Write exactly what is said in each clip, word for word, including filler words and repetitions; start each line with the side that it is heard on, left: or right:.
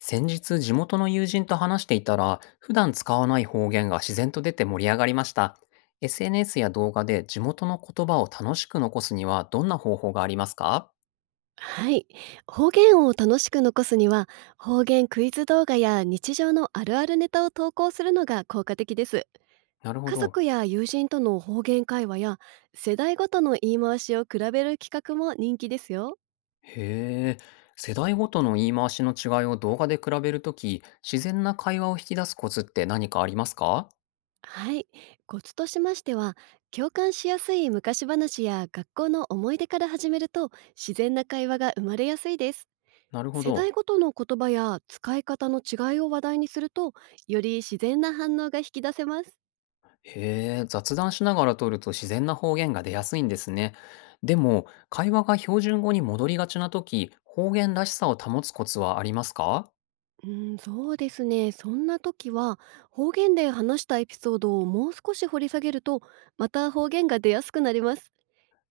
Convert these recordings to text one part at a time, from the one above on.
left: 先日地元の友人と話していたら普段使わない方言が自然と出て盛り上がりました。 エスエヌエス や動画で地元の言葉を楽しく残すにはどんな方法がありますか？
right: はい。方言を楽しく残すには、方言クイズ動画や日常のあるあるネタを投稿するのが効果的です。
left: なるほ
right: 家
left: ど。
right: 族や友人との方言会話や、世代ごとの言い回しを比べる企画も人気ですよ。
left: へえ。世代ごとの言い回しの違いを動画で比べるとき、自然な会話を引き出すコツって何かありますか？
right: はい。コツとしましては、共感しやすい昔話や学校の思い出から始めると、自然な会話が生まれやすいです。
left: なるほ
right: 世
left: ど。
right: 代ごとの言葉や使い方の違いを話題にすると、より自然な反応が引き出せます。
left: へえ、雑談しながら撮ると自然な方言が出やすいんですね。でも、会話が標準語に戻りがちなとき、方言らしさを保つコツはありますか？
right: うん、そうですね。そんな時は方言で話したエピソードをもう少し掘り下げるとまた方言が出やすくなります。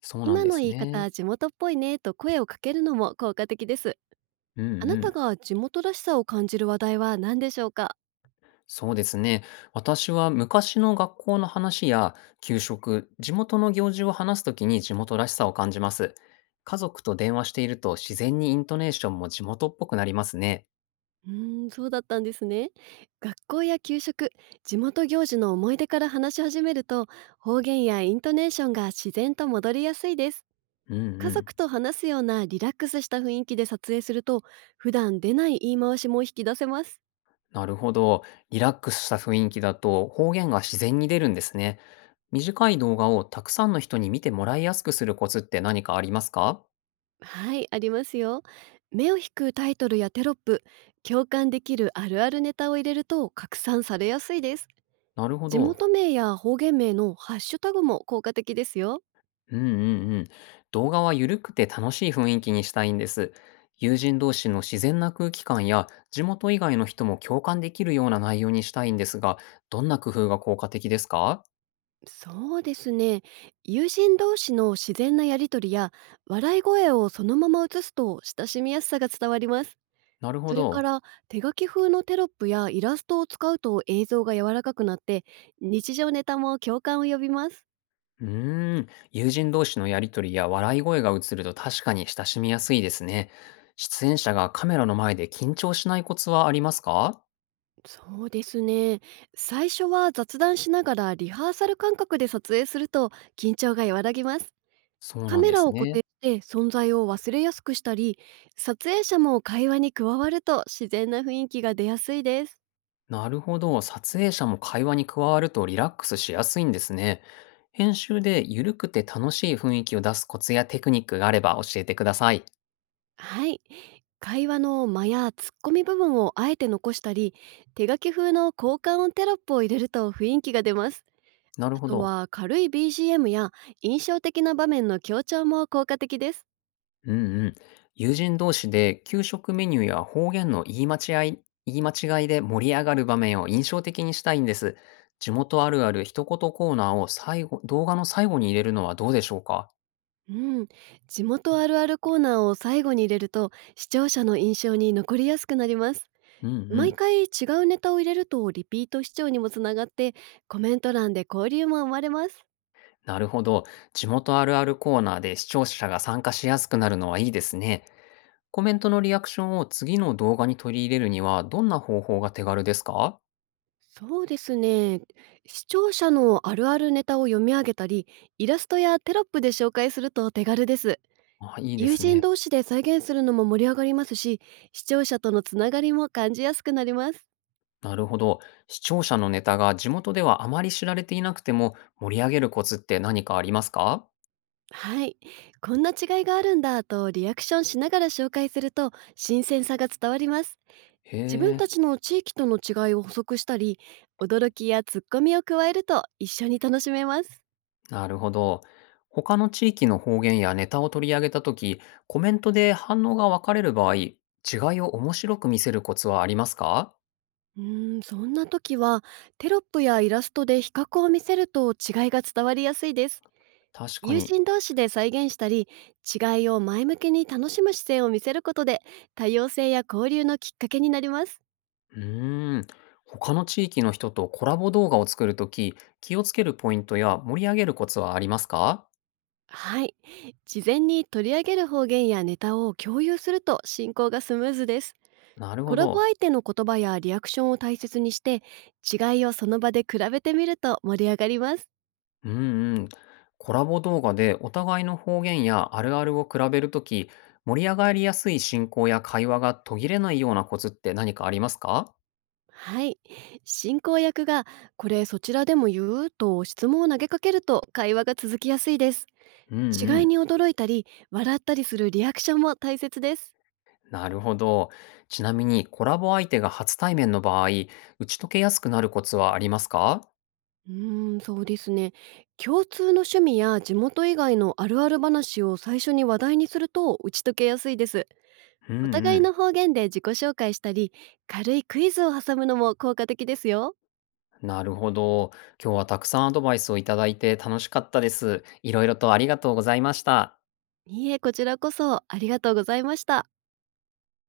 left: そうなん
right: 今
left: で
right: の
left: す
right: 言い
left: ね。
right: 方地元っぽいねと声をかけるのも効果的です。
left: うんう
right: あなた
left: ん。
right: が地元らしさを感じる話題は何でしょうか？
left: そうですね。私は昔の学校の話や給食、地元の行事を話すときに地元らしさを感じます。家族と電話していると自然にイントネーションも地元っぽくなりますね。
right: うーん、そうだったんですね。学校や給食、地元行事の思い出から話し始めると方言やイントネーションが自然と戻りやすいです。
left: うんう
right: 家
left: ん。
right: 族と話すようなリラックスした雰囲気で撮影すると普段出ない言い回しも引き出せます。
left: なるほど。リラックスした雰囲気だと方言が自然に出るんですね。短い動画をたくさんの人に見てもらいやすくするコツって何かありますか？
right: はい、ありますよ。目を引くタイトルやテロップ、共感できるあるあるネタを入れると拡散されやすいです。
left: なるほ
right: 地
left: ど。
right: 元名や方言名のハッシュタグも効果的ですよ。
left: うんうんうん。動画は緩くて楽しい雰囲気にしたいんです。友人同士の自然な空気感や地元以外の人も共感できるような内容にしたいんですが、どんな工夫が効果的ですか？
right: そうですね。友人同士の自然なやりとりや笑い声をそのまま映すと親しみやすさが伝わります。
left: なるほ
right: それか
left: ど。
right: ら、手書き風のテロップやイラストを使うと映像が柔らかくなって、日常ネタも共感を呼びます。
left: うーん、友人同士のやりとりや笑い声が映ると確かに親しみやすいですね。出演者がカメラの前で緊張しないコツはありますか？
right: そうですね。最初は雑談しながらリハーサル感覚で撮影すると緊張が和らぎます。
left: そう
right: カ
left: なん
right: メ
left: で
right: ラ
left: す
right: を固定
left: ね。
right: して存在を忘れやすくしたり、撮影者も会話に加わると自然な雰囲気が出やすいです。
left: なるほど。撮影者も会話に加わるとリラックスしやすいんですね。編集で緩くて楽しい雰囲気を出すコツやテクニックがあれば教えてください。
right: はい。会話の間やツッコミ部分をあえて残したり、手書き風の交換音テロップを入れると雰囲気が出ます。
left: なる
right: あ
left: ほ
right: と
left: ど。
right: は軽い ビージーエム や印象的な場面の強調も効果的です。
left: うんうん。友人同士で給食メニューや方言の言い間違い、言い間違いで盛り上がる場面を印象的にしたいんです。地元あるある一言コーナーを最後、動画の最後に入れるのはどうでしょうか？
right: うん、地元あるあるコーナーを最後に入れると視聴者の印象に残りやすくなります。
left: うんう
right: 毎
left: ん。
right: 回違うネタを入れるとリピート視聴にもつながって、コメント欄で交流も生まれます。
left: なるほど。地元あるあるコーナーで視聴者が参加しやすくなるのはいいですね。コメントのリアクションを次の動画に取り入れるにはどんな方法が手軽ですか？
right: そうですね。視聴者のあるあるネタを読み上げたり、イラストやテロップで紹介すると手軽です。
left: あ、いいで
right: 友
left: す
right: 人
left: ね。
right: 同士で再現するのも盛り上がりますし、視聴者とのつながりも感じやすくなります。
left: なるほど。視聴者のネタが地元ではあまり知られていなくても盛り上げるコツって何かありますか？
right: はい。こんな違いがあるんだとリアクションしながら紹介すると新鮮さが伝わります。
left: へ
right: 自分た
left: え、
right: ちの地域との違いを補足したり、驚きやツッコミを加えると一緒に楽しめます。
left: なるほど。他の地域の方言やネタを取り上げたとき、コメントで反応が分かれる場合、違いを面白く見せるコツはありますか？
right: うーん、そんな時はテロップやイラストで比較を見せると違いが伝わりやすいです。
left: 確か
right: 友
left: に。
right: 人同士で再現したり、違いを前向きに楽しむ姿勢を見せることで、多様性や交流のきっかけになります。
left: うーん。他の地域の人とコラボ動画を作るとき、気をつけるポイントや盛り上げるコツはありますか？
right: はい、事前に取り上げる方言やネタを共有すると進行がスムーズです。
left: なる
right: コ
left: ほ
right: ラボ
left: ど。
right: 相手の言葉やリアクションを大切にして、違いをその場で比べてみると盛り上がります。
left: うんうん。コラボ動画でお互いの方言やあるあるを比べるとき、盛り上がりやすい進行や会話が途切れないようなコツって何かありますか？
right: はい、進行役が、これそちらでも言うと質問を投げかけると会話が続きやすいです。
left: うんう
right: 違い
left: ん。
right: に驚いたり笑ったりするリアクションも大切です。
left: なるほど。ちなみにコラボ相手が初対面の場合、打ち解けやすくなるコツはありますか？
right: うーん、そうですね。共通の趣味や地元以外のあるある話を最初に話題にすると打ち解けやすいです。
left: うん
right: お
left: う
right: 互いの
left: ん。
right: 方言で自己紹介したり、軽いクイズを挟むのも効果的ですよ。
left: なるほど。今日はたくさんアドバイスをいただいて楽しかったです。いろいろとありがとうございました。
right: いいえ、こちらこそありがとうございました。